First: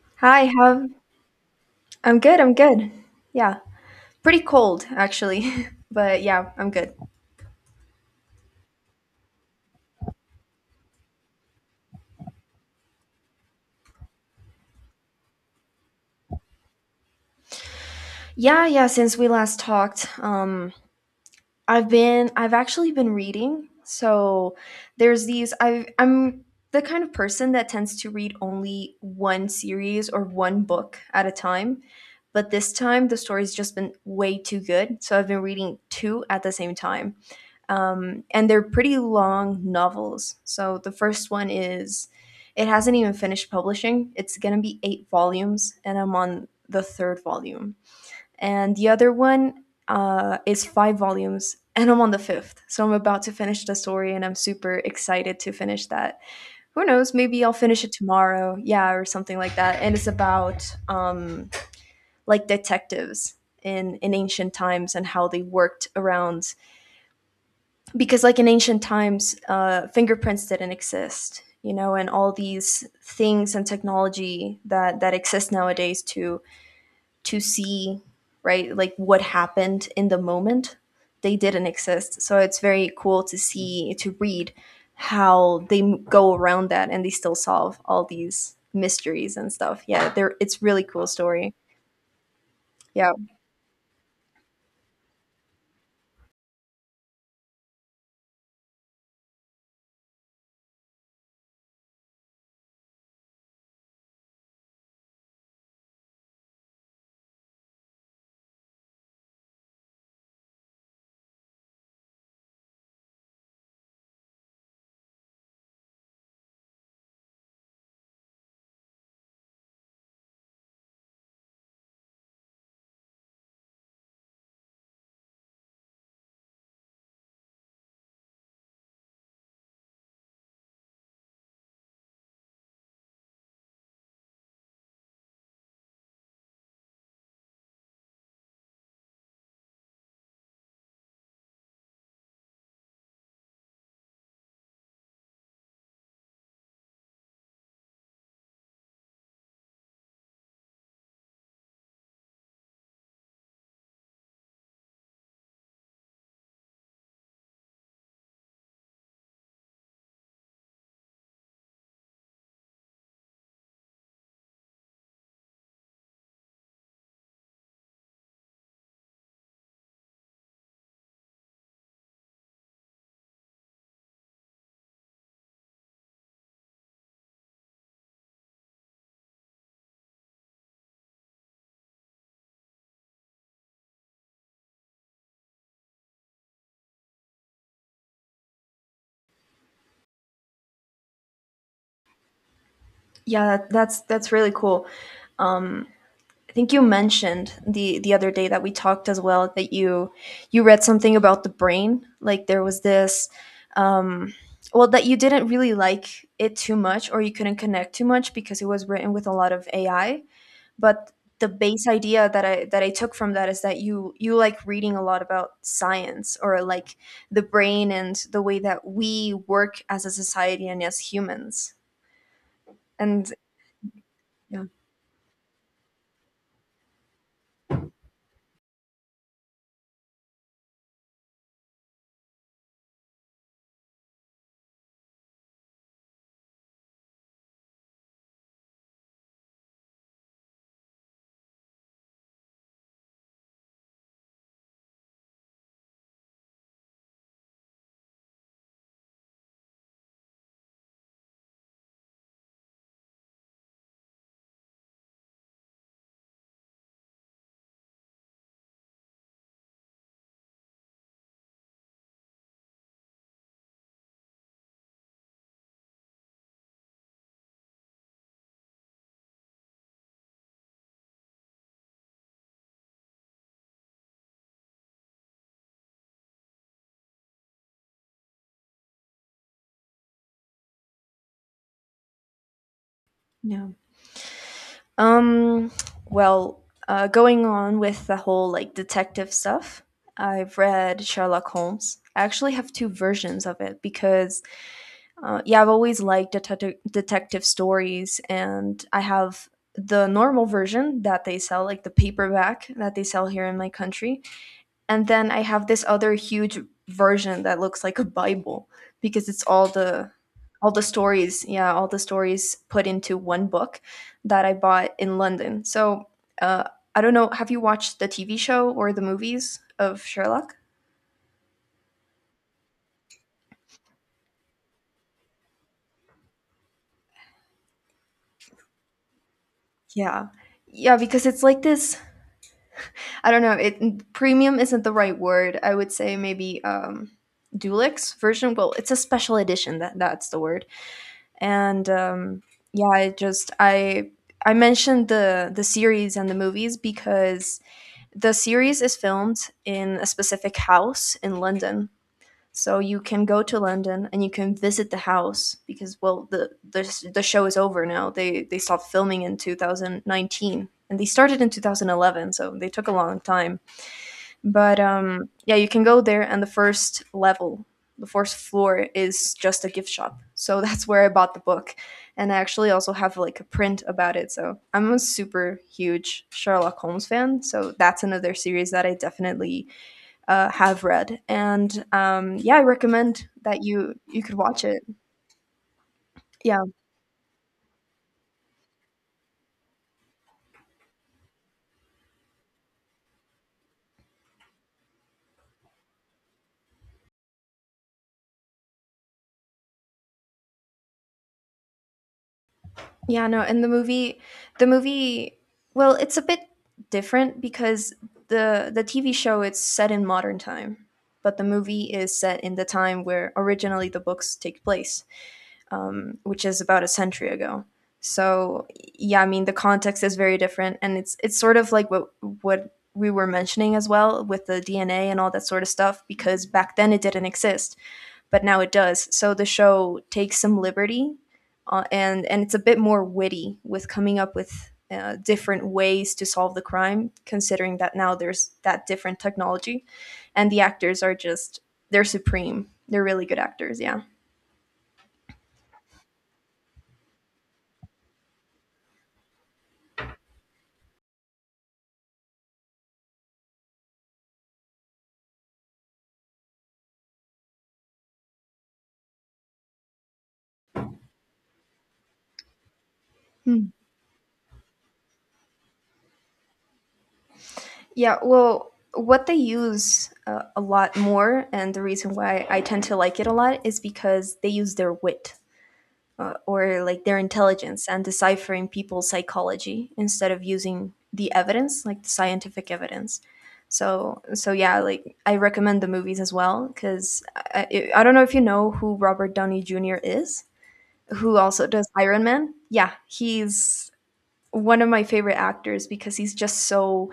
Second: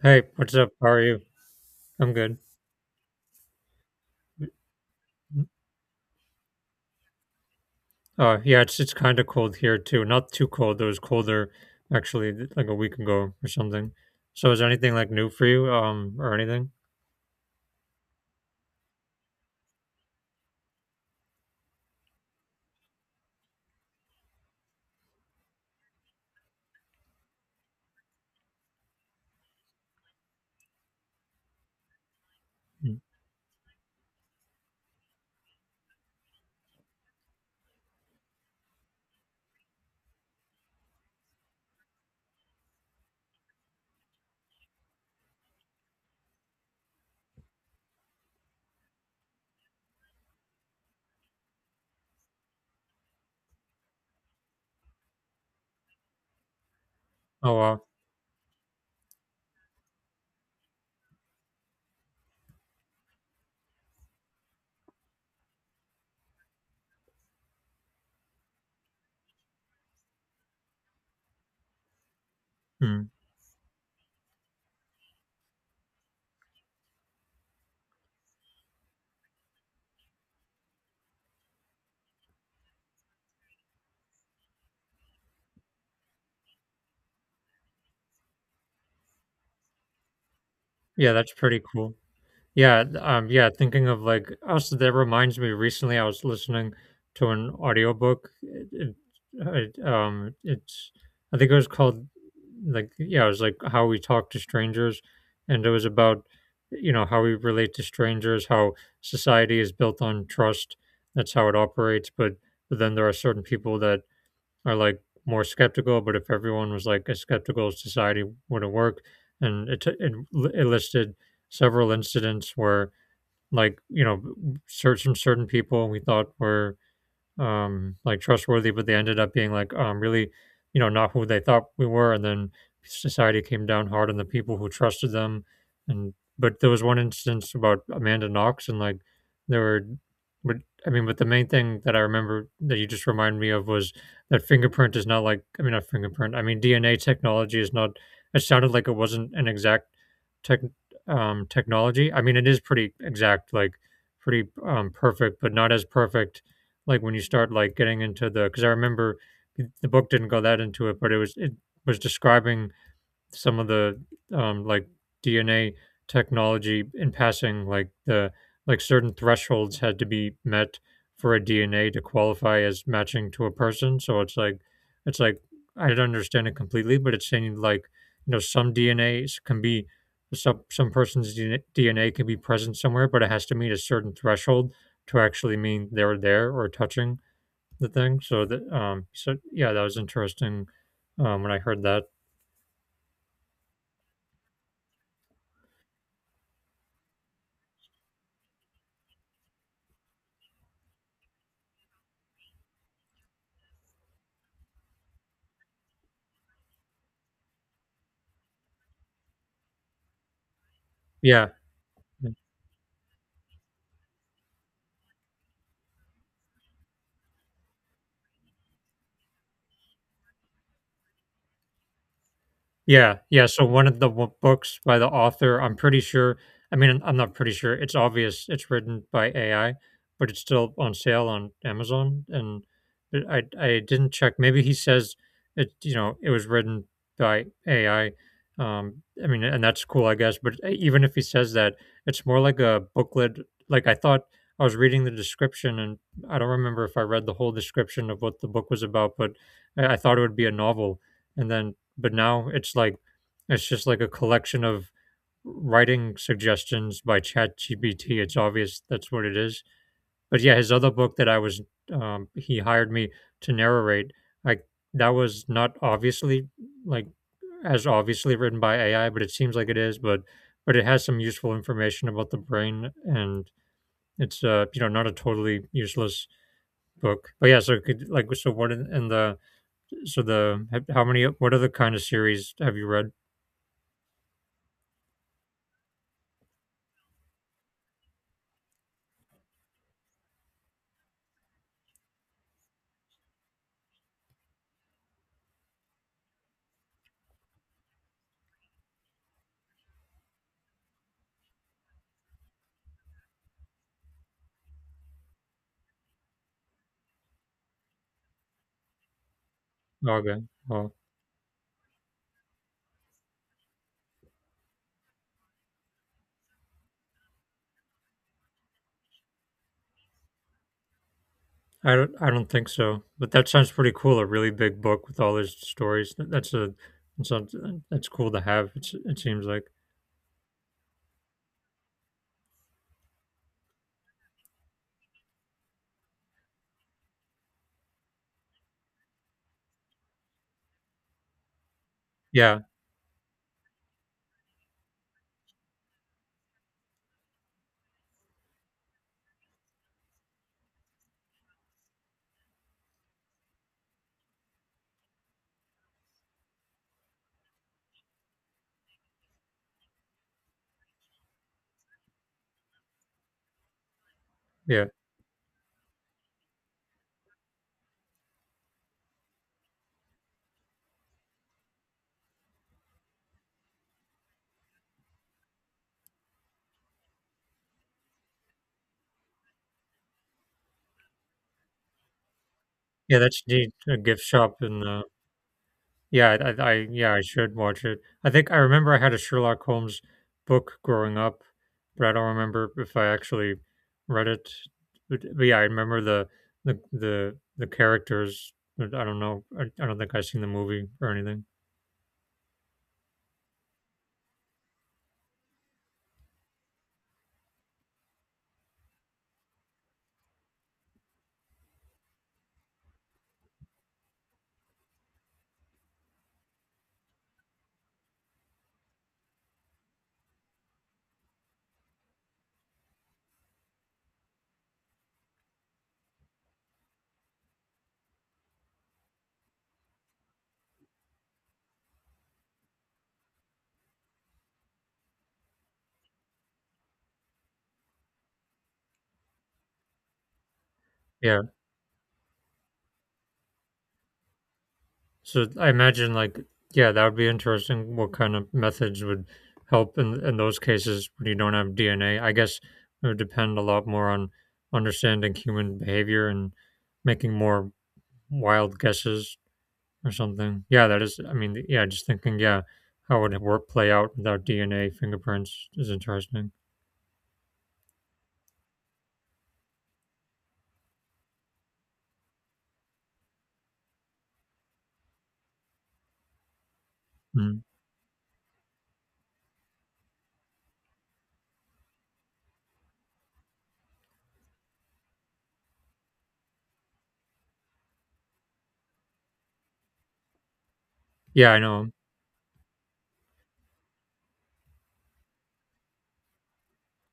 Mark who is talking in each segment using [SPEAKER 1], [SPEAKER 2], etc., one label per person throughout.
[SPEAKER 1] Hey,
[SPEAKER 2] Hi,
[SPEAKER 1] what's up? How
[SPEAKER 2] how?
[SPEAKER 1] are you? I'm
[SPEAKER 2] I'm
[SPEAKER 1] good.
[SPEAKER 2] good, I'm good. Yeah, pretty cold actually, but yeah, I'm good.
[SPEAKER 1] Yeah, it's kind of cold here too. Not too cold. It was colder actually like a week ago or something. So is there anything like new for you, or anything?
[SPEAKER 2] Yeah, yeah, since we last talked, I've actually been reading. So there's these I I'm the kind of person that tends to read only one series or one book at a time. But this
[SPEAKER 1] Mm.
[SPEAKER 2] time the story's just been way too good. So I've been reading two at the same time. And they're pretty long novels. So the first one is it hasn't even finished publishing. It's gonna be eight volumes, and I'm on the third volume and the other one is five volumes, and I'm on the fifth. So I'm about to finish the story, and I'm super excited to finish that. Who knows, maybe I'll
[SPEAKER 1] Oh wow.
[SPEAKER 2] finish it tomorrow, yeah, or something like that. And it's about like detectives in ancient times and how they worked around, because like in ancient times fingerprints didn't exist, and all these
[SPEAKER 1] Mm.
[SPEAKER 2] things and technology that exist nowadays to see, right, like what happened in the moment. They didn't exist, so it's very cool to see, to read how they go around that and they still solve all these mysteries and stuff. Yeah, they're, it's really cool
[SPEAKER 1] Yeah, that's
[SPEAKER 2] story.
[SPEAKER 1] pretty cool. Yeah,
[SPEAKER 2] Yeah,
[SPEAKER 1] yeah, thinking of like also that reminds me recently I was listening to an audiobook. It's I think it was called like yeah, it was like How We Talk to Strangers, and it was about, you know, how we relate to strangers, how society is built on trust. That's how it operates, but then there are certain people that are like more skeptical. But if everyone was like as skeptical, society wouldn't work. And it, t- it, li- it listed several incidents where, like, you know, certain some certain people we thought were like trustworthy, but they ended up being like really, you know, not who they thought we were, and then society came down hard on the people who trusted them. And but there was one instance about Amanda Knox, and like there were, but I mean, but the main thing that I remember that you just reminded me of was that fingerprint is not like I mean not fingerprint, I mean DNA technology is not, it sounded like it wasn't an exact tech technology. I mean it is pretty exact, like pretty perfect, but not as perfect, like when you start like getting into the, because I remember the book didn't go that into it, but it was describing some of the like DNA technology in passing, like the like certain thresholds had to be met for a DNA to qualify as matching to a person. So it's like I don't understand it completely, but it's saying like, you know, some DNAs can be some person's DNA can be present somewhere, but it has to meet a certain threshold to actually mean they're there or touching the thing. So that so yeah, that was interesting when I heard that.
[SPEAKER 2] yeah, that's really cool. um I think you mentioned the other day that we talked as well that you read something about the brain. Like there was this um well, that you didn't really like it too much, or you couldn't connect too much because it was written with a lot of AI. But
[SPEAKER 1] Yeah,
[SPEAKER 2] the base idea that I took from that is that you like reading a lot about science, or like the brain and the way that we work as a society and as humans. And
[SPEAKER 1] Yeah, so one of the w
[SPEAKER 2] yeah.
[SPEAKER 1] books by the author, I'm pretty sure, it's obvious it's written by AI, but it's still on sale on Amazon, and but I didn't check, maybe he says it, you know, it was written by AI, I mean, and that's cool, I guess, but e even if he says that, it's more like a booklet. Like, I thought I was reading the description, and I don't remember if I read the whole description of what the book was about, but I thought it would be a novel, and then but now it's like it's just like a collection of writing suggestions by ChatGPT. It's obvious that's what it is. But yeah, his other book that I was he hired me to narrate, like that was not obviously like as obviously written by AI, but it seems like it is. But it has some useful information about the brain, and it's you know, not a totally useless book. But yeah, so could, like so what in the so the how many what other kind of series have you read?
[SPEAKER 2] Yeah. Um, well, going on with the whole like detective stuff, I've read Sherlock Holmes. I actually have two versions of it because, yeah, I've always liked detective stories, and I have the normal version that they sell, like the paperback that they sell here in my country, and then I have this other huge version that looks like a Bible because it's
[SPEAKER 1] Okay.
[SPEAKER 2] all the
[SPEAKER 1] Well,
[SPEAKER 2] stories, yeah, all the stories put into one book that I bought in London. So uh, I don't know. Have you watched the TV show or the movies of Sherlock?
[SPEAKER 1] I don't think so. But that sounds pretty cool. A really big book with all those stories. That's a, that's something that's cool to have. It's, it seems like.
[SPEAKER 2] Yeah. Yeah, because it's like this. I don't know. It premium isn't the right word. I would say maybe Dulux version. Well, it's a special edition. That that's the word. And
[SPEAKER 1] Yeah,
[SPEAKER 2] Yeah, I just I mentioned the series and the movies because the series is filmed in a specific house in London, so you can go to London and you can visit the house because well the show is over now. They stopped filming in 2019, and they started in 2011, so they took a long time. But
[SPEAKER 1] yeah,
[SPEAKER 2] yeah, you can go there, and the first level, the first floor, is just a gift shop. So that's where I bought the book, and I actually also have like a print about it. So I'm a super huge Sherlock Holmes fan. So that's another series that I definitely have read, and yeah, I
[SPEAKER 1] yeah.
[SPEAKER 2] recommend
[SPEAKER 1] That's
[SPEAKER 2] that
[SPEAKER 1] the
[SPEAKER 2] you
[SPEAKER 1] a gift
[SPEAKER 2] you could
[SPEAKER 1] shop,
[SPEAKER 2] watch it.
[SPEAKER 1] and yeah,
[SPEAKER 2] Yeah.
[SPEAKER 1] yeah, I should watch it. I think I remember I had a Sherlock Holmes book growing up, but I don't remember if I actually read it. But yeah, I remember the characters. But I don't know. I don't think I've seen the movie or anything.
[SPEAKER 2] Yeah, no, and the movie, well, it's a bit different because the TV show it's set in modern time, but the movie is set in the time where originally the books take place, which is about a century ago. So yeah, I mean the context is very different, and it's sort of like what we were mentioning as well with the DNA and all that sort of stuff, because back then it didn't exist but now it does. So the show takes some liberty, and it's a bit more witty with coming up with different ways to solve the crime, considering that now there's that different technology, and the actors are
[SPEAKER 1] Yeah.
[SPEAKER 2] just they're supreme. They're really good actors. Yeah,
[SPEAKER 1] So I imagine, like, yeah, that would be interesting. What kind of methods would help in those cases when you don't have DNA? I guess it would depend a lot more on understanding human behavior and making more wild guesses or something. Yeah, that is. I mean, yeah, just thinking, yeah, how would work play out without DNA fingerprints is interesting.
[SPEAKER 2] yeah. Well, what they use a lot more, and the reason why I tend to like it a lot is because they use their wit, or like their
[SPEAKER 1] Mm.
[SPEAKER 2] intelligence and deciphering people's psychology instead of using the evidence, like the scientific evidence. So so yeah, like I recommend the movies as well because I don't know if you know who Robert Downey Jr. is, who
[SPEAKER 1] Yeah, I
[SPEAKER 2] also does
[SPEAKER 1] know.
[SPEAKER 2] Iron Man. Yeah, he's one of my favorite actors because he's just so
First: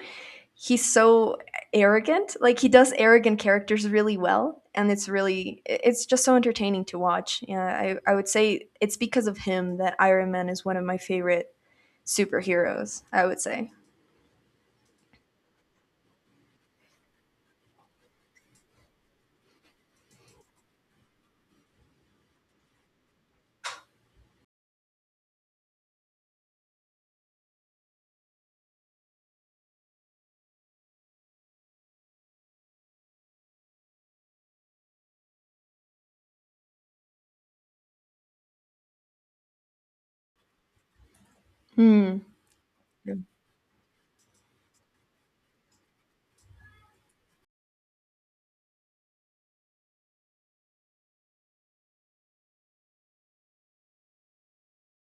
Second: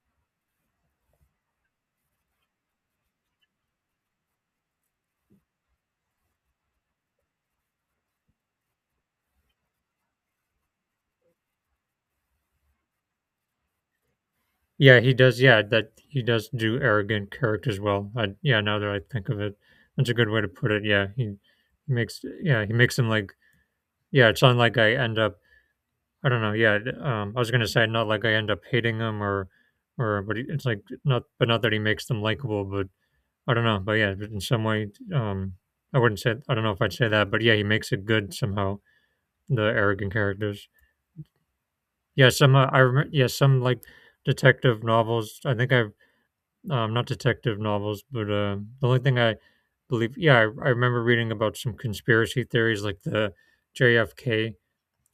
[SPEAKER 2] he's so arrogant. Like, he does arrogant characters really well, and it's really it's just so entertaining to watch. Yeah, I would say it's because of him that Iron Man is one of my favorite superheroes. I would say.
[SPEAKER 1] Yeah, he does. Yeah, that he does do arrogant characters well. Yeah, now that I think of it, that's a good way to put it. Yeah, he makes. Yeah, he makes him like. Yeah, it's not like I end up. I don't know. Yeah, I was gonna say not like I end up hating him or but it's like not, but not that he makes them likable. But I don't know. But yeah, but in some way, um, I wouldn't say. I don't know if I'd say that. But yeah, he makes it good somehow. The arrogant characters.
[SPEAKER 2] Hmm.
[SPEAKER 1] Yeah, some. I remember.
[SPEAKER 2] Yeah.
[SPEAKER 1] Yeah, some like detective novels. I think I not detective novels, but the only thing I believe, yeah, I remember reading about some conspiracy theories like the JFK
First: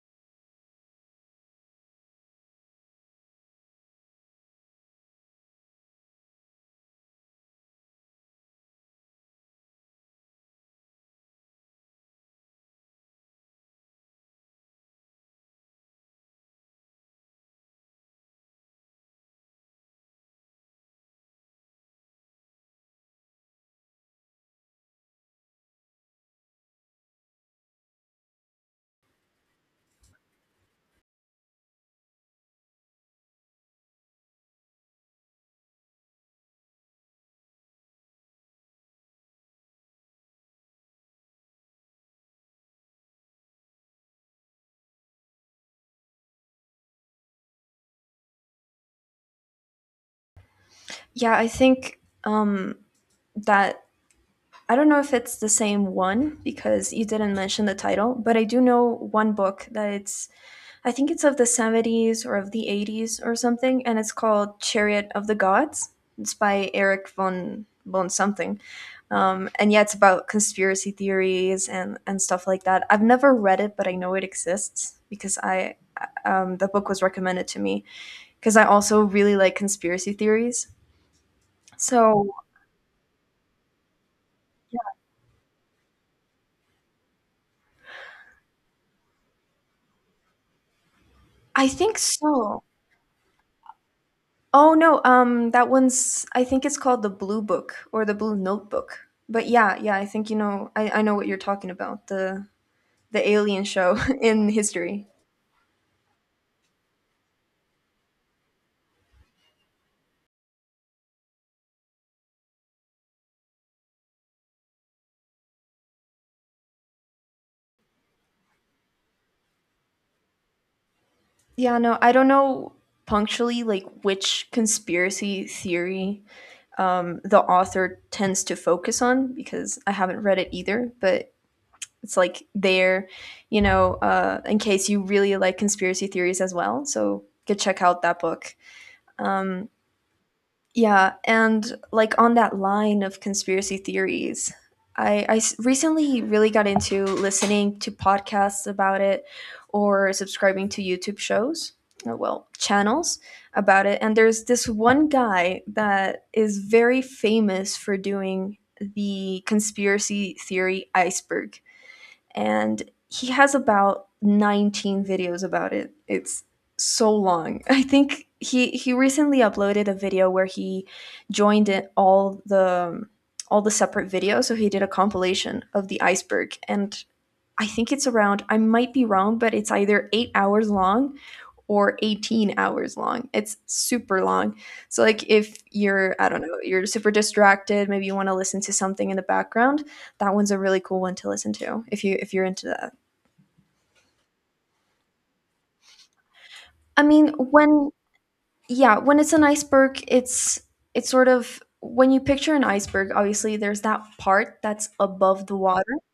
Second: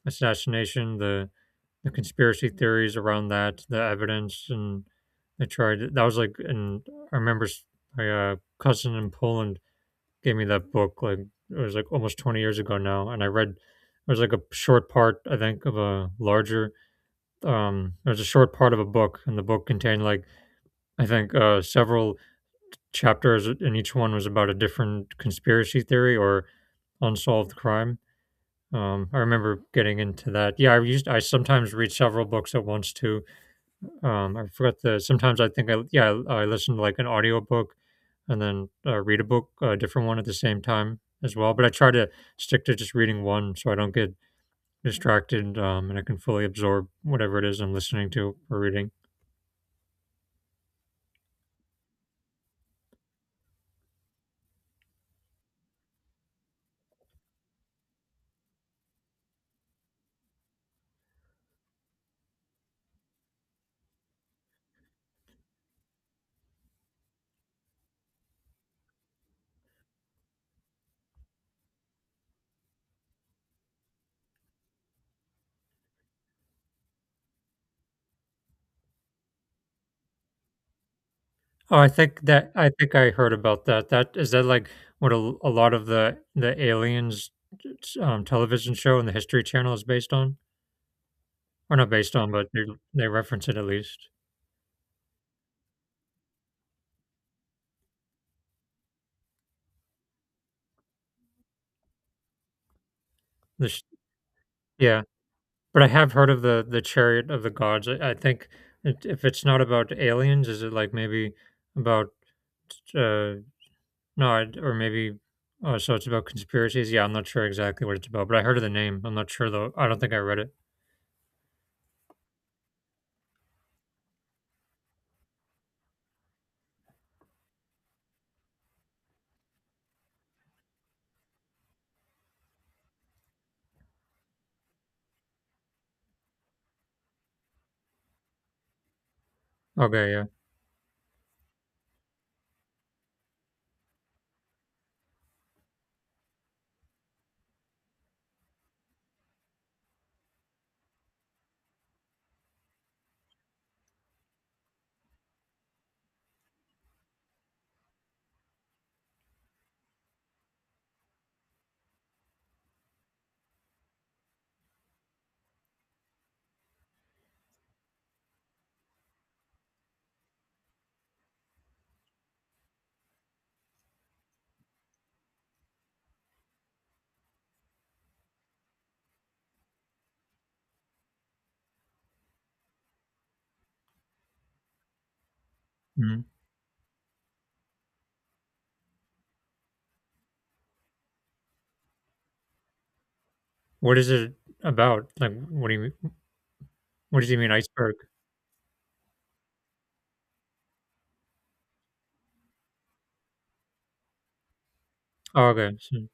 [SPEAKER 1] assassination, the conspiracy theories around that, the evidence, and I tried. That was like, and I remember s- my cousin in Poland gave me that book. Like it was like almost 20 years ago now, and I read. It was like a short part, I think, of a larger. It was a short part of a book, and the book contained like I think several chapters, and each one was about a different conspiracy theory or unsolved crime. I remember getting into that. Yeah, I sometimes read several books at once too. I forgot the sometimes I think I yeah I listen to like an audiobook and then read a book, a different one, at the same time as well. But I try to stick to just reading one so I don't get distracted, and I can fully absorb whatever it is I'm listening to or reading.
[SPEAKER 2] Yeah, I think that I don't know if it's the same one because you didn't mention the title, but I do know one book that it's I think it's of the 70s or of the 80s or something, and it's called Chariot of the Gods. It's by Eric von something, and yeah, it's about conspiracy theories and stuff like that. I've never read it, but I know it exists because I the book was recommended to me because I also really like conspiracy theories.
[SPEAKER 1] Oh,
[SPEAKER 2] So
[SPEAKER 1] I think I heard about that. That is that like what a lot of the aliens television show and the History Channel is based on,
[SPEAKER 2] I
[SPEAKER 1] or not
[SPEAKER 2] think
[SPEAKER 1] based on, but
[SPEAKER 2] so.
[SPEAKER 1] they reference it at least.
[SPEAKER 2] Oh no, that one's I think it's called the Blue Book or the Blue Notebook. But yeah, yeah, I think you know I know what you're talking about. The alien
[SPEAKER 1] The sh-
[SPEAKER 2] show in
[SPEAKER 1] yeah,
[SPEAKER 2] history.
[SPEAKER 1] but I have heard of the Chariot of the Gods. I think it, if it's not about aliens, is it like maybe about uh no, I- or maybe oh, so it's about conspiracies. Yeah, I'm not sure exactly what it's about, but I heard of the name. I'm not sure though. I don't think I read it.
[SPEAKER 2] Yeah, no, I don't know punctually like which conspiracy theory the author tends to focus on because I haven't read it either, but it's like there, you know, in case you really like conspiracy theories as well. So go check out that book. Um
[SPEAKER 1] Okay, yeah.
[SPEAKER 2] Yeah, and like on that line of conspiracy theories, recently really got into listening to podcasts about it, or subscribing to YouTube shows, or well, channels about it. And there's this one guy that is very famous for doing the conspiracy theory iceberg, and he has about 19 videos about it. It's so long. I think he recently uploaded a video where he joined in all the separate videos. So he did a compilation of the iceberg, and I think it's around I might be wrong, but it's either 8 hours long or 18 hours long. It's super long. So like if you're
[SPEAKER 1] Mhm.
[SPEAKER 2] I don't know, you're super distracted, maybe you want to listen to something in the background, that one's a really cool one to listen to if you if you're into that.
[SPEAKER 1] What is it about? Like, what do you mean?
[SPEAKER 2] I
[SPEAKER 1] What does
[SPEAKER 2] mean,
[SPEAKER 1] he mean
[SPEAKER 2] when
[SPEAKER 1] iceberg?
[SPEAKER 2] yeah, when it's an iceberg, it's sort of when you picture an iceberg, obviously there's that part that's above
[SPEAKER 1] Oh,
[SPEAKER 2] the
[SPEAKER 1] okay.
[SPEAKER 2] water.
[SPEAKER 1] So,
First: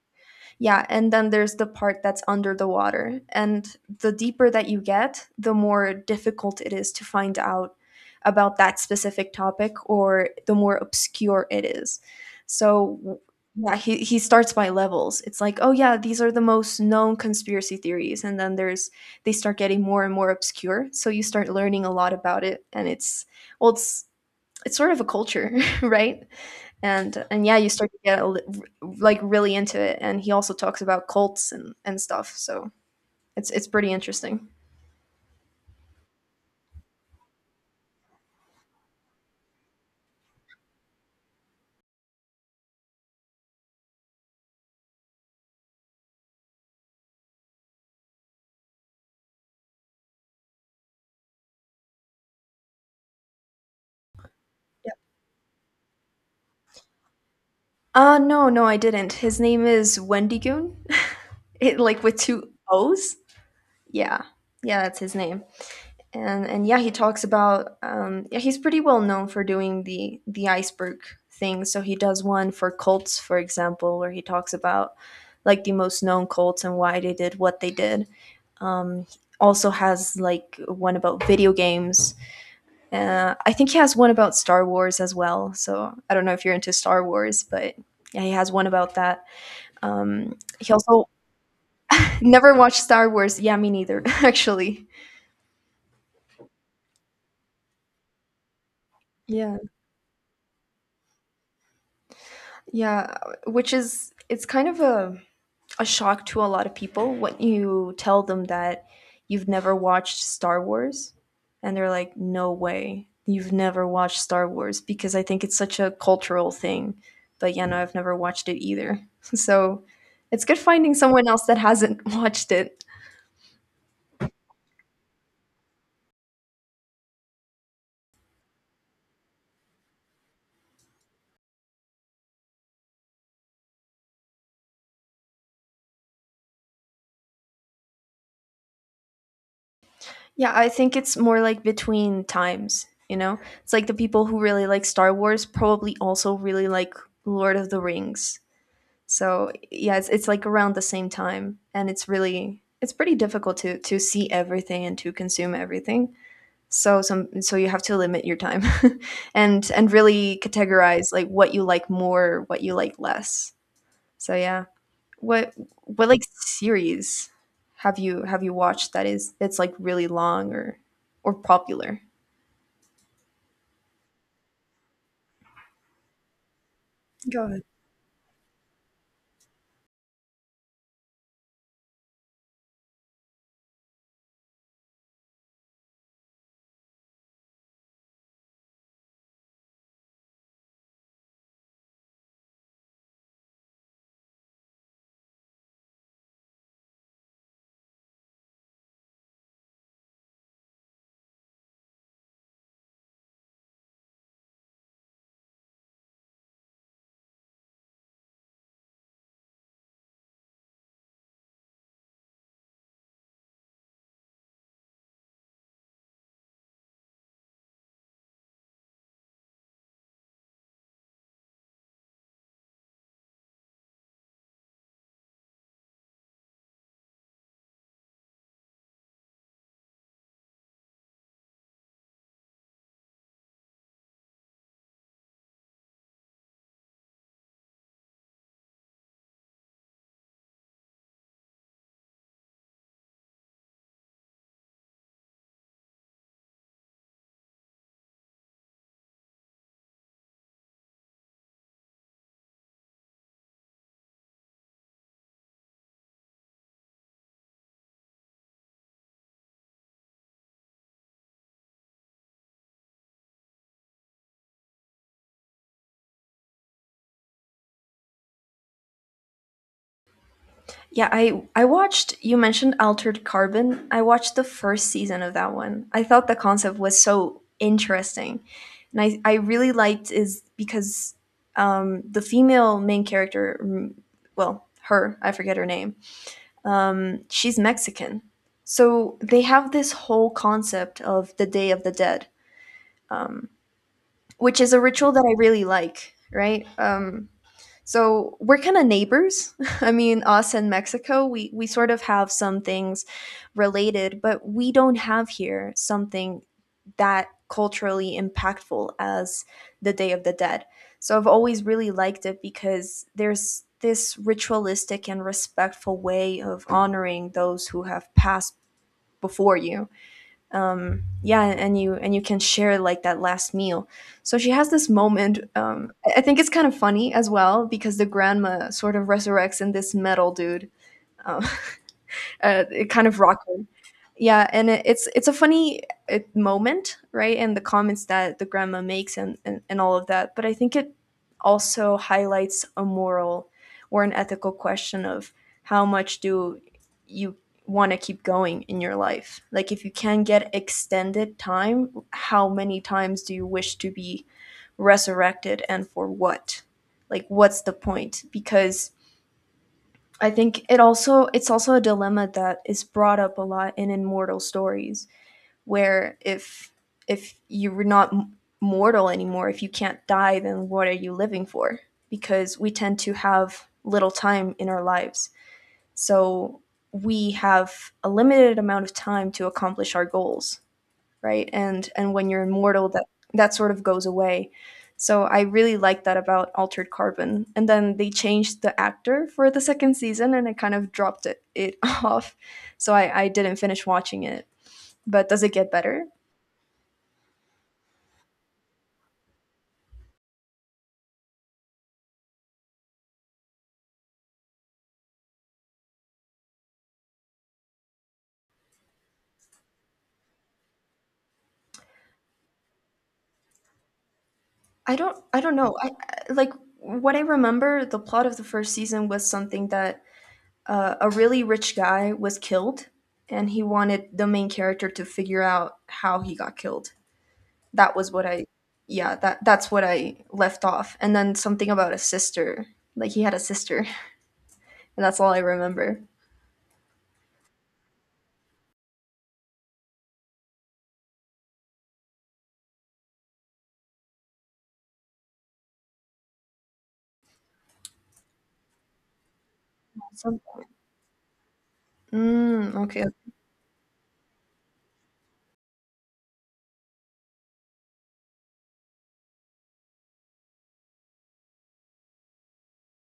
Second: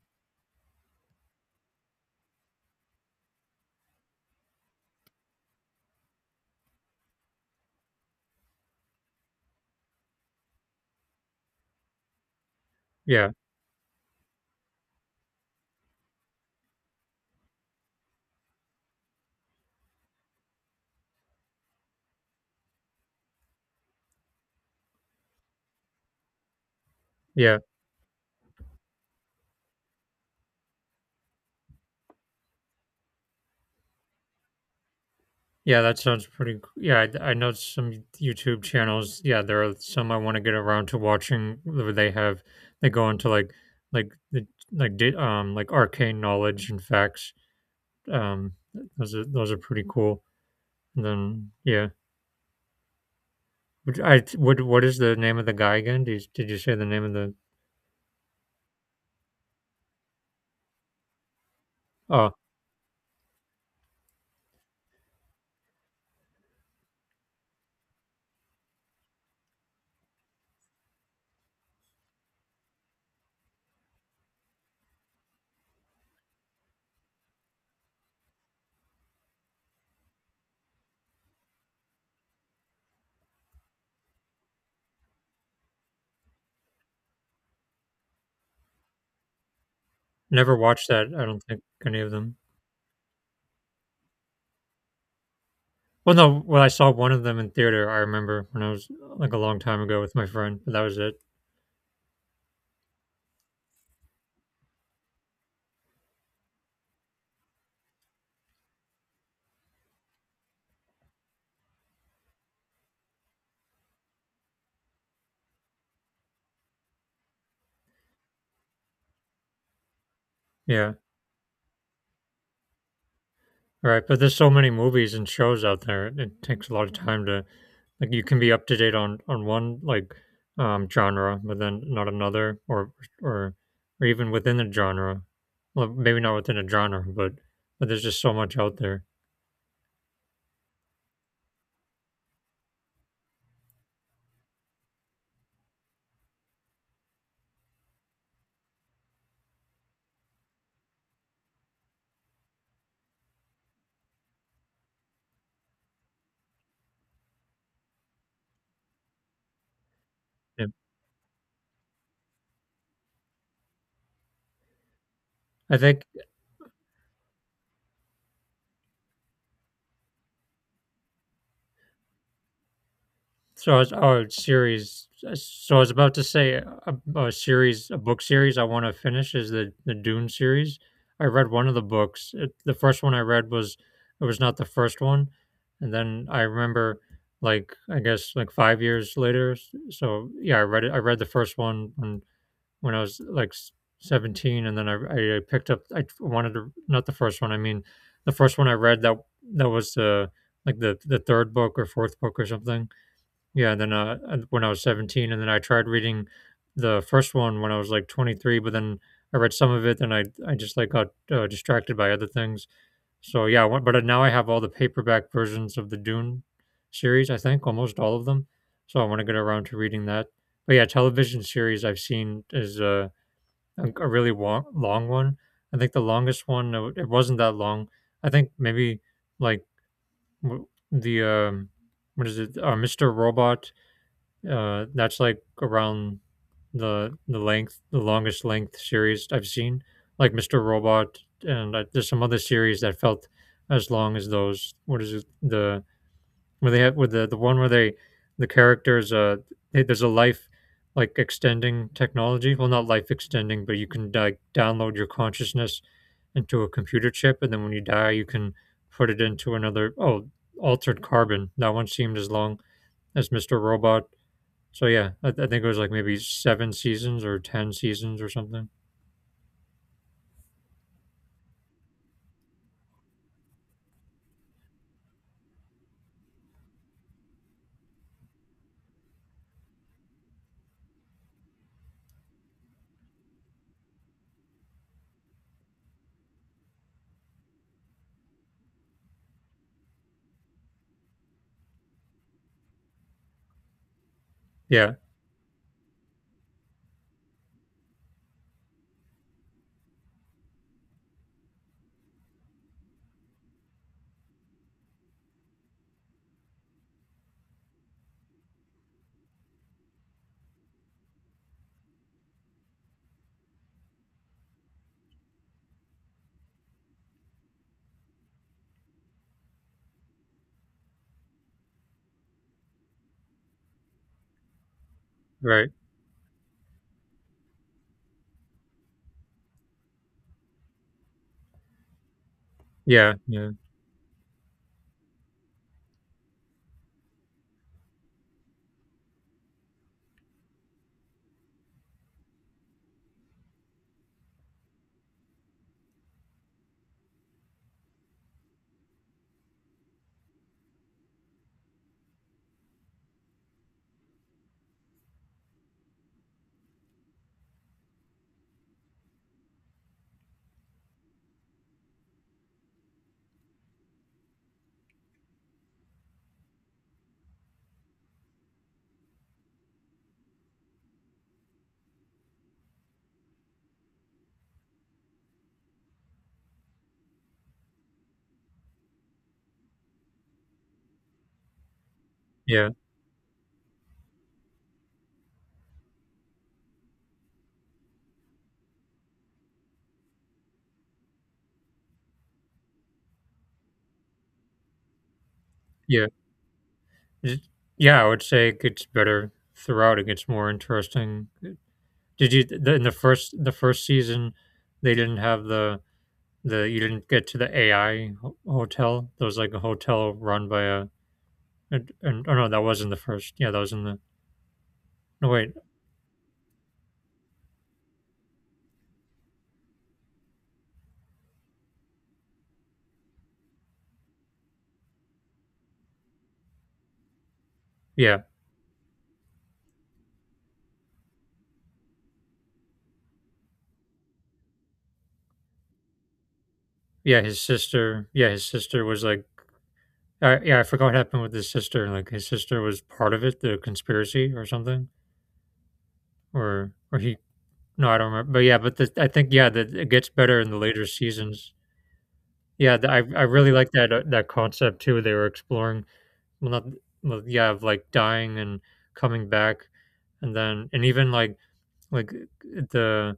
[SPEAKER 2] Yeah, and then there's the part that's under the water. And the deeper that you get, the more difficult it is to find out about that specific topic, or the more obscure it is. So, w-
[SPEAKER 1] yeah,
[SPEAKER 2] yeah, he starts by levels. It's like, oh, yeah, these are the most known conspiracy theories. And then there's, they start getting more and more obscure. So you start learning a lot about it. And it's, well, it's sort of a culture, right? And yeah,
[SPEAKER 1] yeah,
[SPEAKER 2] you start to get like really into it. And he also talks about cults and stuff. So it's pretty interesting.
[SPEAKER 1] yeah. That sounds pretty. Yeah, I know some YouTube channels. Yeah, there are some I want to get around to watching where they have they go into like like the like arcane knowledge and facts. Um, those are pretty cool. And then yeah, which I what is the name of the guy again? Did you say the name of the?
[SPEAKER 2] No, no, I didn't. His name is Wendigoon. it like with
[SPEAKER 1] Oh,
[SPEAKER 2] two O's. Yeah. Yeah, that's his name. And yeah, he talks about yeah, he's pretty well known for doing the iceberg thing. So he does one for cults, for example, where he talks about like the most known cults and why they did what they did. Um, also has like one about video games. I think he has one about Star Wars as well. So I don't know if you're into Star Wars, but yeah, he has one about that.
[SPEAKER 1] never
[SPEAKER 2] He
[SPEAKER 1] watched that.
[SPEAKER 2] also
[SPEAKER 1] I don't think any of them.
[SPEAKER 2] never watched Star Wars. Yeah, me neither, actually.
[SPEAKER 1] Well, no, when I saw one of them in theater, I remember when I was like a
[SPEAKER 2] Yeah,
[SPEAKER 1] long time ago with my friend, but that was it.
[SPEAKER 2] yeah, which is it's kind of a shock to a lot of people when you tell them that you've never watched Star Wars, and they're like, no way, you've never watched Star Wars, because I think it's such a cultural thing. But yeah, no, I've never watched it either, so it's good
[SPEAKER 1] Yeah.
[SPEAKER 2] finding someone else that hasn't watched it.
[SPEAKER 1] All right. But there's so many movies and shows out there. It takes a lot of time to, like, you can be up to date on one, like, genre, but then not another or, or even within a genre. Well, maybe not within a genre, but there's just so much out there.
[SPEAKER 2] Yeah, I think it's more like between times, you know. It's like the people who really like Star Wars probably also really like Lord of the Rings. So yeah, it's like around the same time, and it's really it's pretty difficult to see everything and to consume everything. So you have to limit your time, and really
[SPEAKER 1] Yeah.
[SPEAKER 2] categorize like what you like more, what you like less. So yeah, what
[SPEAKER 1] I think
[SPEAKER 2] what like series have you watched that is that's like really long or popular?
[SPEAKER 1] So it's oh series. So I was about to say a
[SPEAKER 2] Go ahead.
[SPEAKER 1] series, a book series I want to finish is the Dune series. I read one of the books. The first one I read was, it was not the first one, and then I remember like I guess like 5 years later. So yeah, I read it. I read the first one when I was like 17, and then I picked up. I wanted to not the first one. I mean, the first one I read that that was like the third book or fourth book or something, yeah, and then, when I was 17, and then I tried reading the first one when I was, like, 23, but then I read some of it, and I just, like, got, distracted by other things. So, yeah, I want but now I have all the paperback versions of the Dune series, I think, almost all of them, so I wanna get around to reading that. But, yeah, television series I've seen is, a really long one. I think the longest one. It wasn't that long. I think maybe, like, w the, what is it? Mr. Robot, that's like around the length, the longest length series I've seen, like Mr. Robot, and there's some other series that felt as long as those. What is it? The where they have with the one where they the characters they, there's a life like extending technology. Well, not life extending, but you can like download your consciousness into a computer chip, and then when you die, you can put it into another. Oh, altered carbon. That one seemed as long as Mr. Robot. So yeah, I think it was like maybe seven seasons or ten seasons or something.
[SPEAKER 2] Yeah, I watched you mentioned Altered Carbon. I watched the first season of that one. I thought the concept was so interesting. And I really liked is because the female main character, well, her, I forget her name. She's Mexican. So they have this whole concept of the Day of the Dead, um, which is a
[SPEAKER 1] Yeah,
[SPEAKER 2] ritual that I really like, right? So we're kind of neighbors. I mean, us and Mexico, we sort of have some things related, but we don't have here something that culturally impactful as the Day of the Dead. So I've always really liked it because there's this ritualistic and respectful way of honoring those who have passed before you. Yeah, and you can share like that last meal. So she has this moment.
[SPEAKER 1] right.
[SPEAKER 2] I think it's kind of funny as well because the grandma sort of resurrects in this metal dude, um, it kind
[SPEAKER 1] Yeah,
[SPEAKER 2] of
[SPEAKER 1] yeah,
[SPEAKER 2] rocker. Yeah, and it's it's a funny moment, right? And the comments that the grandma makes, and all of that. But I think it also highlights a moral or an ethical question of how much do you want to keep going in your life. Like if you can get extended time, how many times do you wish to be resurrected, and for what? Like what's the point? Because I think it also it's also a dilemma that is brought up a lot in immortal stories where if you're not mortal anymore, if you can't die, then what are you living for? Because we tend to have little time in our lives. So we have a limited amount of time to accomplish our goals, right? And when you're
[SPEAKER 1] yeah,
[SPEAKER 2] immortal, that that sort of goes away. So I really like that about Altered Carbon. And then they changed the actor for the second season, and I kind of dropped it off. So I didn't finish watching it. But does it get
[SPEAKER 1] yeah.
[SPEAKER 2] better?
[SPEAKER 1] It- yeah, I would say it gets better throughout. It gets more interesting. In the first season? They didn't have the you didn't get to the AI hotel. There was like a hotel run by a and oh no, that was in the first. Yeah, that was in the
[SPEAKER 2] I don't
[SPEAKER 1] no
[SPEAKER 2] I
[SPEAKER 1] wait.
[SPEAKER 2] don't know. Like what I remember, the plot of the first season was something that a really rich guy was killed, and he wanted the main character to figure out how he got killed. That was
[SPEAKER 1] Yeah,
[SPEAKER 2] what I yeah, that that's what I left off. And then something about a sister. Like he had a sister. And that's all I remember.
[SPEAKER 1] yeah. His sister. Yeah, his sister was like I I forgot what happened with his sister. Like his sister was part of it, the conspiracy or something, or he. No, I don't remember. But yeah, I think yeah, that it gets better
[SPEAKER 2] Some-
[SPEAKER 1] in the later seasons.
[SPEAKER 2] Mm,
[SPEAKER 1] Yeah, I
[SPEAKER 2] okay.
[SPEAKER 1] I really like that that concept too. They were exploring, well, not well, yeah, of like dying and coming back, and then and even like the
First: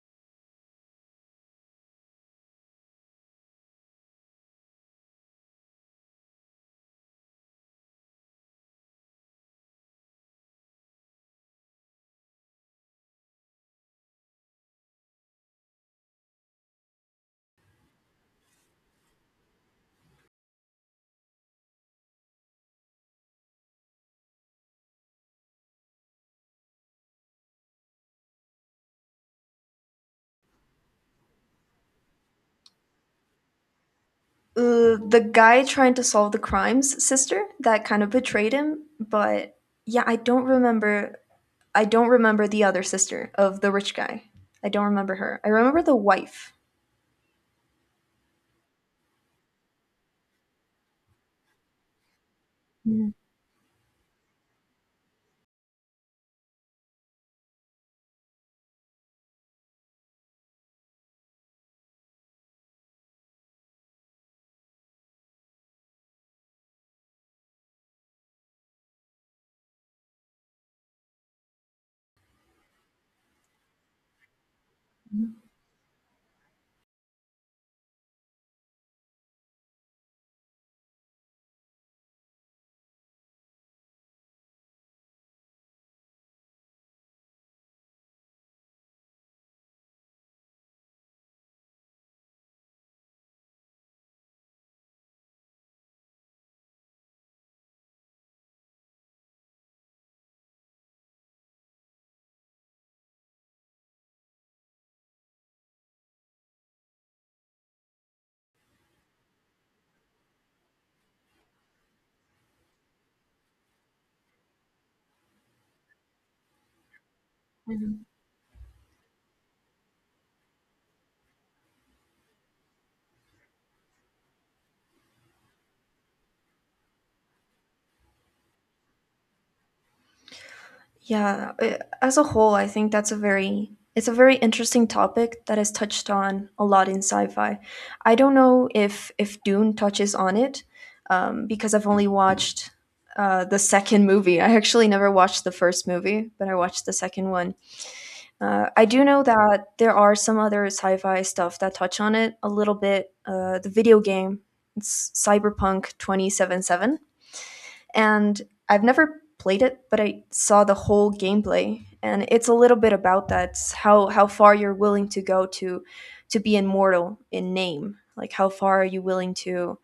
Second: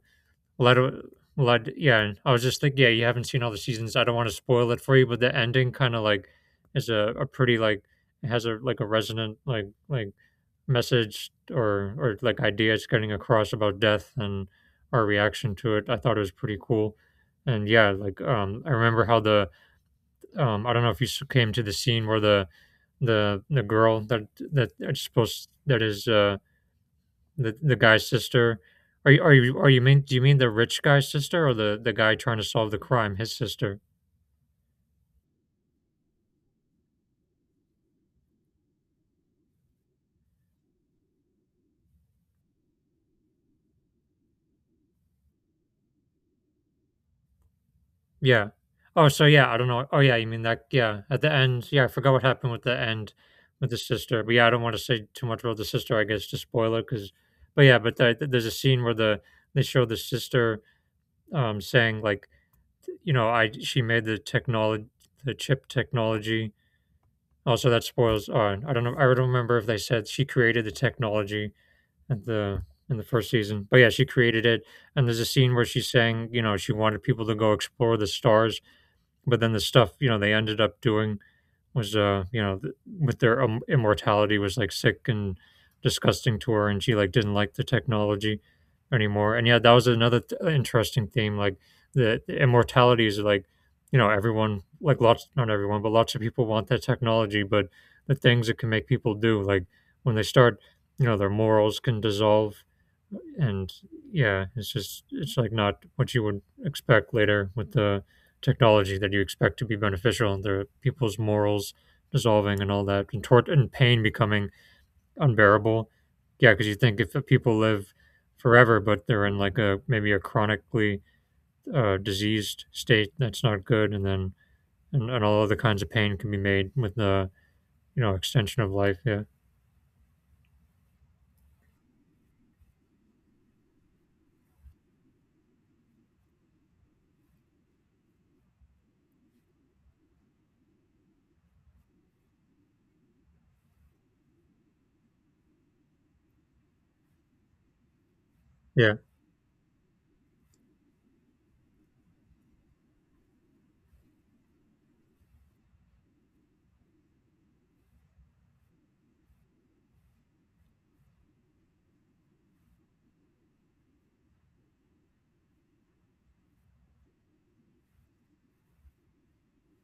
[SPEAKER 1] A lot of a lot yeah, and I was just like, yeah, you haven't seen all the seasons. I don't want to spoil it for you, but the ending kind of like is a pretty like it has a like a resonant message or like idea it's getting across about death and our reaction to it. I thought it was pretty cool. And yeah, I remember how the I don't know if you came to the scene where the girl that it's supposed that is the guy's sister. Are you are you are you mean do you mean the rich guy's sister or the guy trying to solve the crime, his sister?
[SPEAKER 2] The guy trying to solve the crimes sister that kind of betrayed him, but yeah, I don't remember the other sister of the rich guy. I don't remember her. I remember the wife.
[SPEAKER 1] Yeah. Oh, so yeah, I don't know. Oh yeah, you mean that yeah, at the end. Yeah, I forgot what happened with the end
[SPEAKER 2] Mm-hmm.
[SPEAKER 1] with the sister. But yeah, I don't want to say too much about the sister, I guess to spoil it cuz but yeah, there's a scene where the they show the sister saying like, you know, I she made the technology, the chip technology. Also that spoils I don't know I don't remember if they said she created the technology at the in the first season. But yeah, she created it, and there's a scene where she's saying, you know, she wanted people to go explore the stars, but then the stuff, you know, they ended up doing was you know with their immortality was like sick and disgusting to her, and she like didn't like the technology anymore. And yeah, that was another interesting theme, like the immortality is like, you know, everyone like lots not everyone but lots of people want that technology, but the things it can make people do, like, when they start, you know, their morals can dissolve. And yeah, it's just it's like not what you would expect later with the technology that you expect to be beneficial, and the people's morals dissolving and all that, and tort and pain becoming unbearable. Yeah, because you think if people live
[SPEAKER 2] Mm-hmm.
[SPEAKER 1] forever but they're in like a maybe a chronically diseased state that's not good, and then and all other kinds of pain can be made with the, you know, extension of life. Yeah.
[SPEAKER 2] Yeah, as a whole, I think that's a very it's a very interesting topic that is touched on a lot in sci-fi. I don't know if Dune touches on it, because I've only watched the second movie. I actually never watched the first movie, but I watched the second one. I
[SPEAKER 1] Yeah,
[SPEAKER 2] do know that there are some other sci-fi stuff that touch on it a little bit. The video game, it's Cyberpunk 2077, and I've never played it, but I saw the whole gameplay, and it's a little bit about how far you're willing to go to be immortal in name. Like how far are you willing to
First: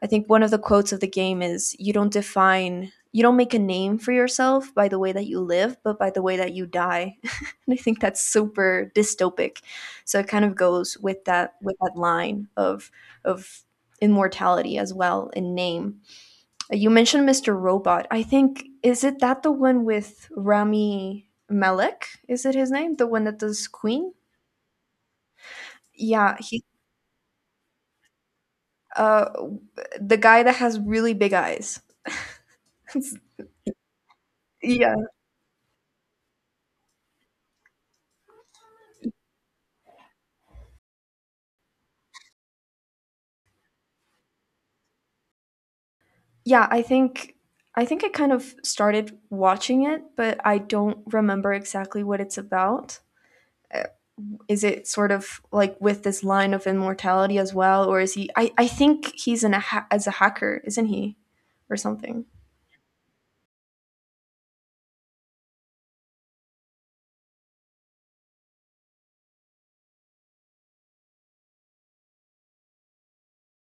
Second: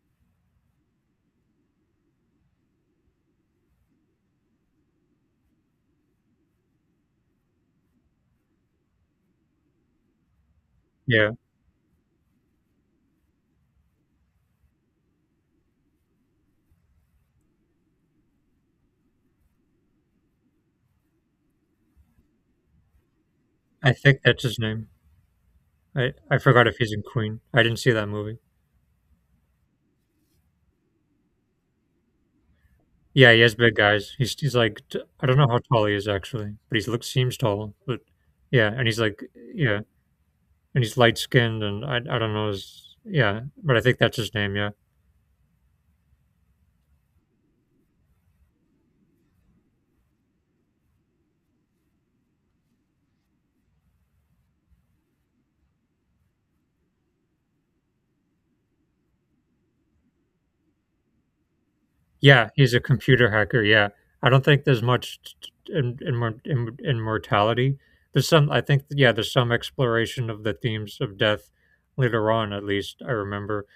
[SPEAKER 2] I think one of the quotes of the game is you don't make a name for yourself by the way that you live, but by the way that you die. And I think that's super dystopic. So it kind of goes
[SPEAKER 1] yeah,
[SPEAKER 2] with that line of immortality as well in name. You mentioned Mr. Robot. I think is it that the one with Rami Malek? Is it his name? The one that does
[SPEAKER 1] I
[SPEAKER 2] Queen?
[SPEAKER 1] think that's his name. i
[SPEAKER 2] Yeah,
[SPEAKER 1] i
[SPEAKER 2] he
[SPEAKER 1] forgot if he's in Queen. I didn't see that movie.
[SPEAKER 2] uh the guy that has really big eyes.
[SPEAKER 1] Yeah, he has big guys. He's like
[SPEAKER 2] Yeah.
[SPEAKER 1] t I don't know how tall he is actually, but he looks seems tall, but yeah, and he's like yeah, and he's light skinned, and I don't know his yeah, but I think that's his name, yeah.
[SPEAKER 2] Yeah, I think I kind of started watching it, but I don't remember exactly what it's about. Uh, Is it sort of like with this line of immortality as well, or is he? I think he's in a ha- as a hacker, isn't he, or something?
[SPEAKER 1] Yeah, he's a computer hacker, yeah. I don't think there's much t t in mor in mortality. There's some I think yeah, there's some exploration of the themes of death later on, at least I remember.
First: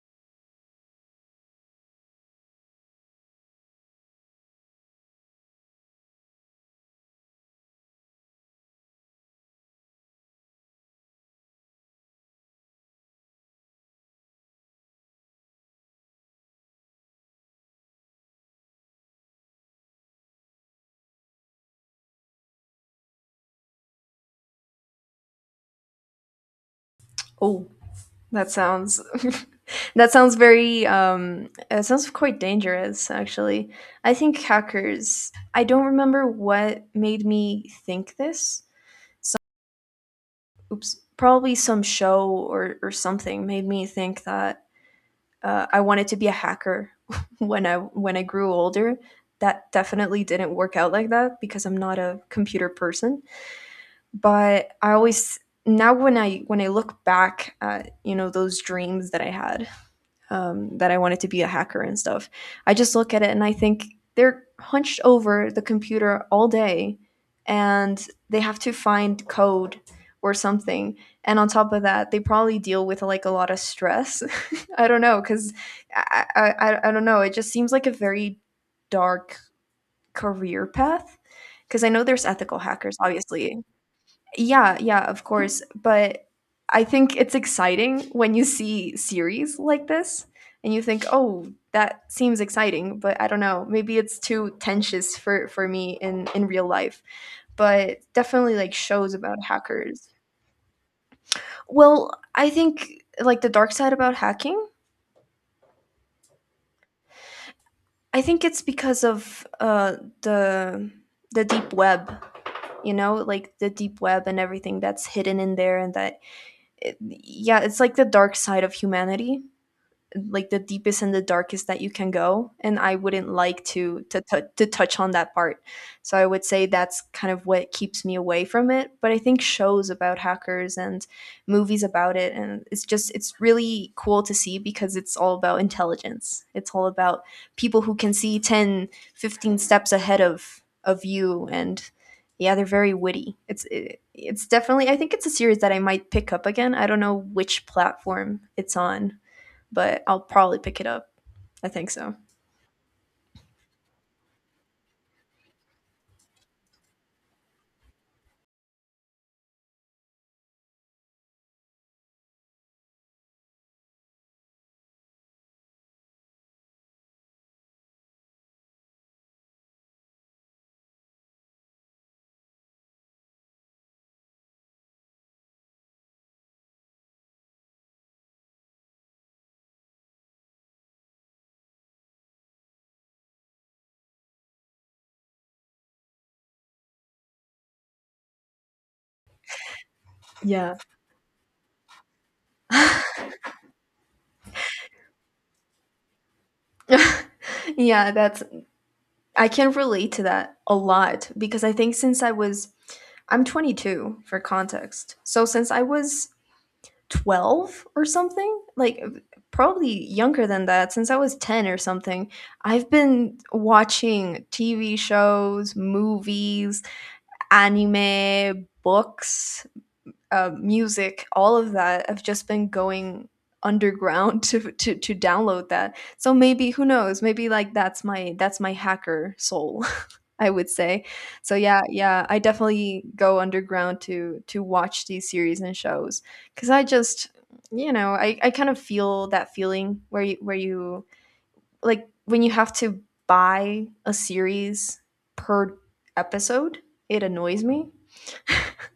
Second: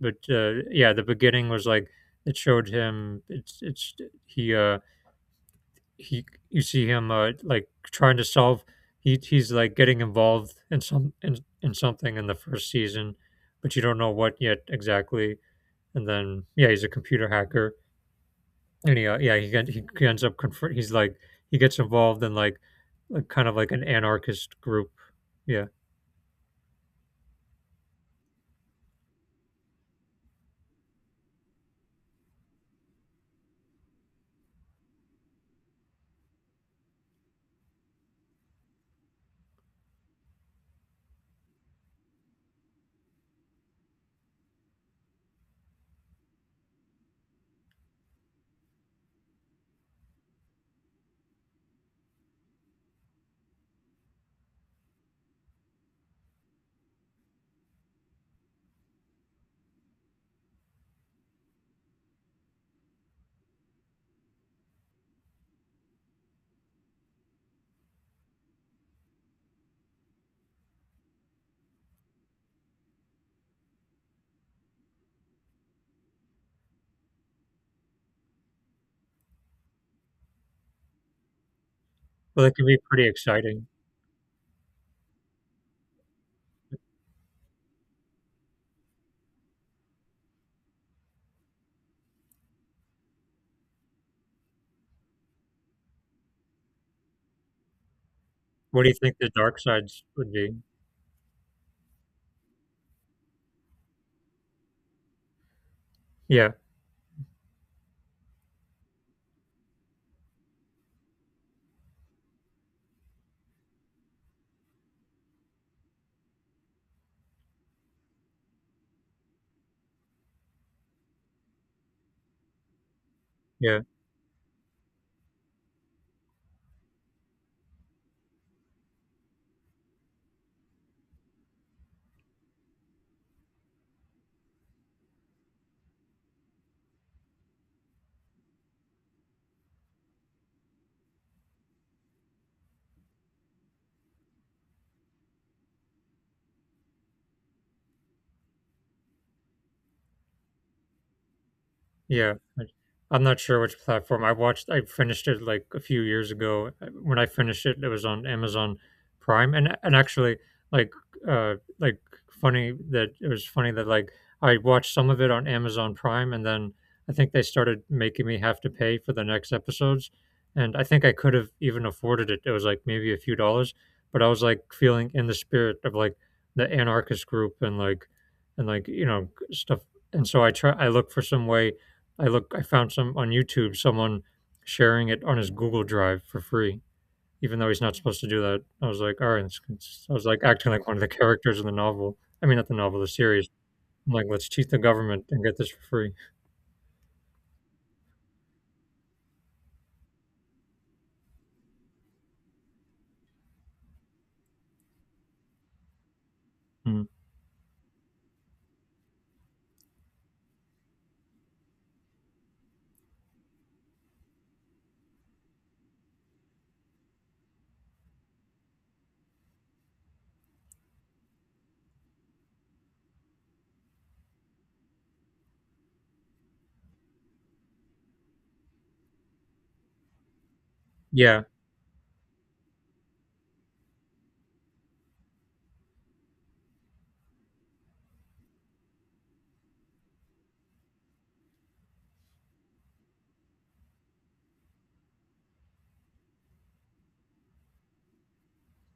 [SPEAKER 1] But, yeah, the beginning was like, it showed him it's he, uh he you see him like trying to solve he's like getting involved in some in something in the first season, but you don't know what yet exactly. And then yeah, he's a computer hacker, and he yeah he ends up confront he's like he gets involved in like kind of like an anarchist group. Yeah,
[SPEAKER 2] Oh, that sounds that sounds very it sounds quite dangerous actually. I think hackers. I don't remember what made me think this oops, probably some show or something made me think that I wanted to be a hacker when I grew older. That definitely didn't work out like that because I'm not a computer person. But I always now when I look back at you know those dreams that I had, that I wanted to be a hacker and stuff. I just look at it and I think they're hunched over the computer all day and they have to find code or something. And on top of that, they probably deal with like a lot of stress. I don't know, because I don't know. It just seems like a very dark career path. Because I know there's
[SPEAKER 1] well, that
[SPEAKER 2] ethical
[SPEAKER 1] can be
[SPEAKER 2] hackers,
[SPEAKER 1] pretty
[SPEAKER 2] obviously.
[SPEAKER 1] exciting.
[SPEAKER 2] Yeah, yeah, of course. But I think it's exciting when you see series like this and you think, "Oh, that seems exciting," but I don't know, maybe it's too tensious for me in real life. But definitely like
[SPEAKER 1] What do you
[SPEAKER 2] shows
[SPEAKER 1] think the
[SPEAKER 2] about
[SPEAKER 1] dark sides
[SPEAKER 2] hackers.
[SPEAKER 1] would be?
[SPEAKER 2] Well, I think like the dark side about hacking,
[SPEAKER 1] Yeah,
[SPEAKER 2] I think it's because of the the deep web, you know, like the deep web and everything that's hidden in there, and that it, yeah, it's like the dark side of humanity, like the deepest and the darkest that you can go. And I wouldn't like
[SPEAKER 1] yeah.
[SPEAKER 2] to to touch on that part, so I would say that's kind of what keeps me away from it. But I think shows about hackers and movies about it, and it's just it's really cool to see because it's all about intelligence, it's all about people who can see 10, 15 steps ahead of you. And yeah, they're very witty. It's definitely I think it's a series that I might pick up again. I don't know which platform it's on, but I'll probably pick it up. I think so.
[SPEAKER 1] Yeah, I I'm not sure which platform. I watched I finished it, like, a few years ago. When I finished it, it was on Amazon Prime, and actually, like, uh, like, funny that it was funny that, like, I watched some of it on Amazon Prime, and then I think they started making me have to pay for the next episodes, and I think I could have even afforded it. It was, like, maybe a few dollars, but I was, like, feeling in the spirit of, like, the anarchist group and, like, you know, stuff, and so I look for some way I found some on YouTube someone sharing it on his Google Drive for free, even though he's not supposed to do that. I was like, all right, I was like acting
[SPEAKER 2] Yeah.
[SPEAKER 1] like one of the characters in the novel. I mean, not the novel, the series. I'm like, let's cheat the government and get this for free.
[SPEAKER 2] Yeah, that's I can relate to that a lot because I'm 22 for context. So since I was
[SPEAKER 1] Mm.
[SPEAKER 2] 12 or something, like probably younger than that, since I was 10 or something, I've been watching TV shows, movies, anime, books, music, all of that, I've just been going underground to, to download that. So maybe who knows? Maybe like that's my hacker soul, I would say.
[SPEAKER 1] Yeah,
[SPEAKER 2] So yeah, yeah, I definitely go underground to watch these series and shows because I just you know I kind of feel that feeling where you like when you have to buy a series per episode. It annoys me.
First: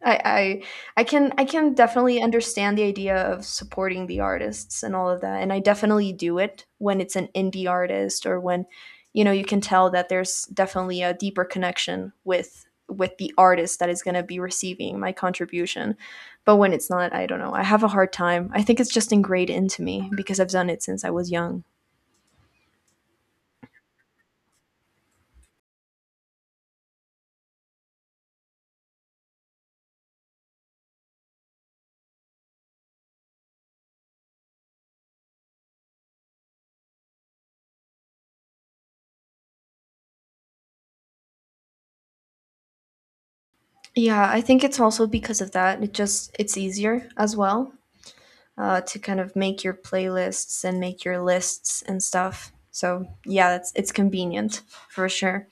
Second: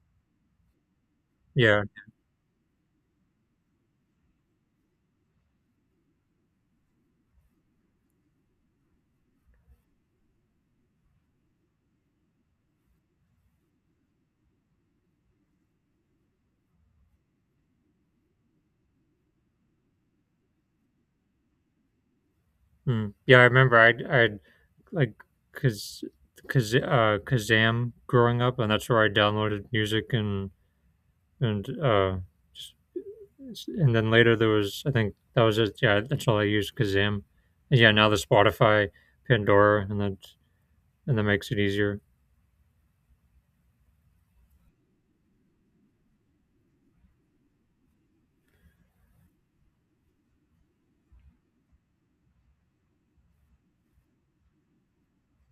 [SPEAKER 2] I, I I can
[SPEAKER 1] yeah,
[SPEAKER 2] definitely understand the idea of supporting the artists and all of that. And I definitely do it when it's an indie artist, or when, you know, you can tell that there's definitely a deeper connection with the artist that is gonna be receiving my contribution. But when it's not, I don't know. I have a hard time. I think it's just ingrained into me because I've done it since I was young.
[SPEAKER 1] mm. Yeah. I remember I like because. Because Kazam growing up, and that's where I downloaded music and and uh, and then later there was I think that was it. Yeah, that's all I used Kazam. And yeah, now the Spotify, Pandora, and that makes it easier.
[SPEAKER 2] Yeah, I think it's also because of that. It just it's easier as well to kind of make your playlists and make your lists and stuff. So yeah, that's it's convenient for sure.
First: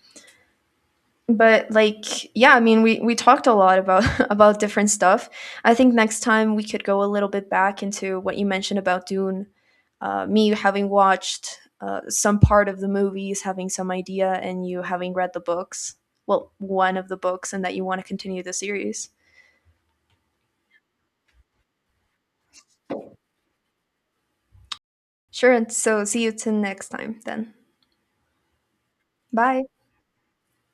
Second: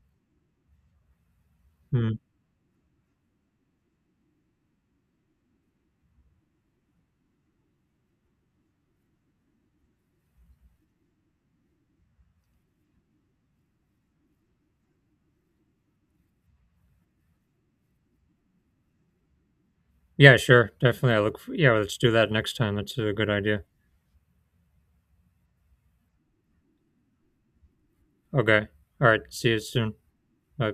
[SPEAKER 2] But like
[SPEAKER 1] Hmm.
[SPEAKER 2] yeah, I mean we talked a lot about about different stuff. I think next time we could go a little bit back into what you mentioned about Dune. Me having watched some part of the movies, having some idea, and you having read the books. Well, one of the books, and that you want to continue the series.
[SPEAKER 1] Yeah, sure, definitely. Yeah, let's do that next time. That's a good idea.
[SPEAKER 2] Sure. And so see you till next time then.
[SPEAKER 1] Okay. All right. See you
[SPEAKER 2] Bye.
[SPEAKER 1] soon. Bye.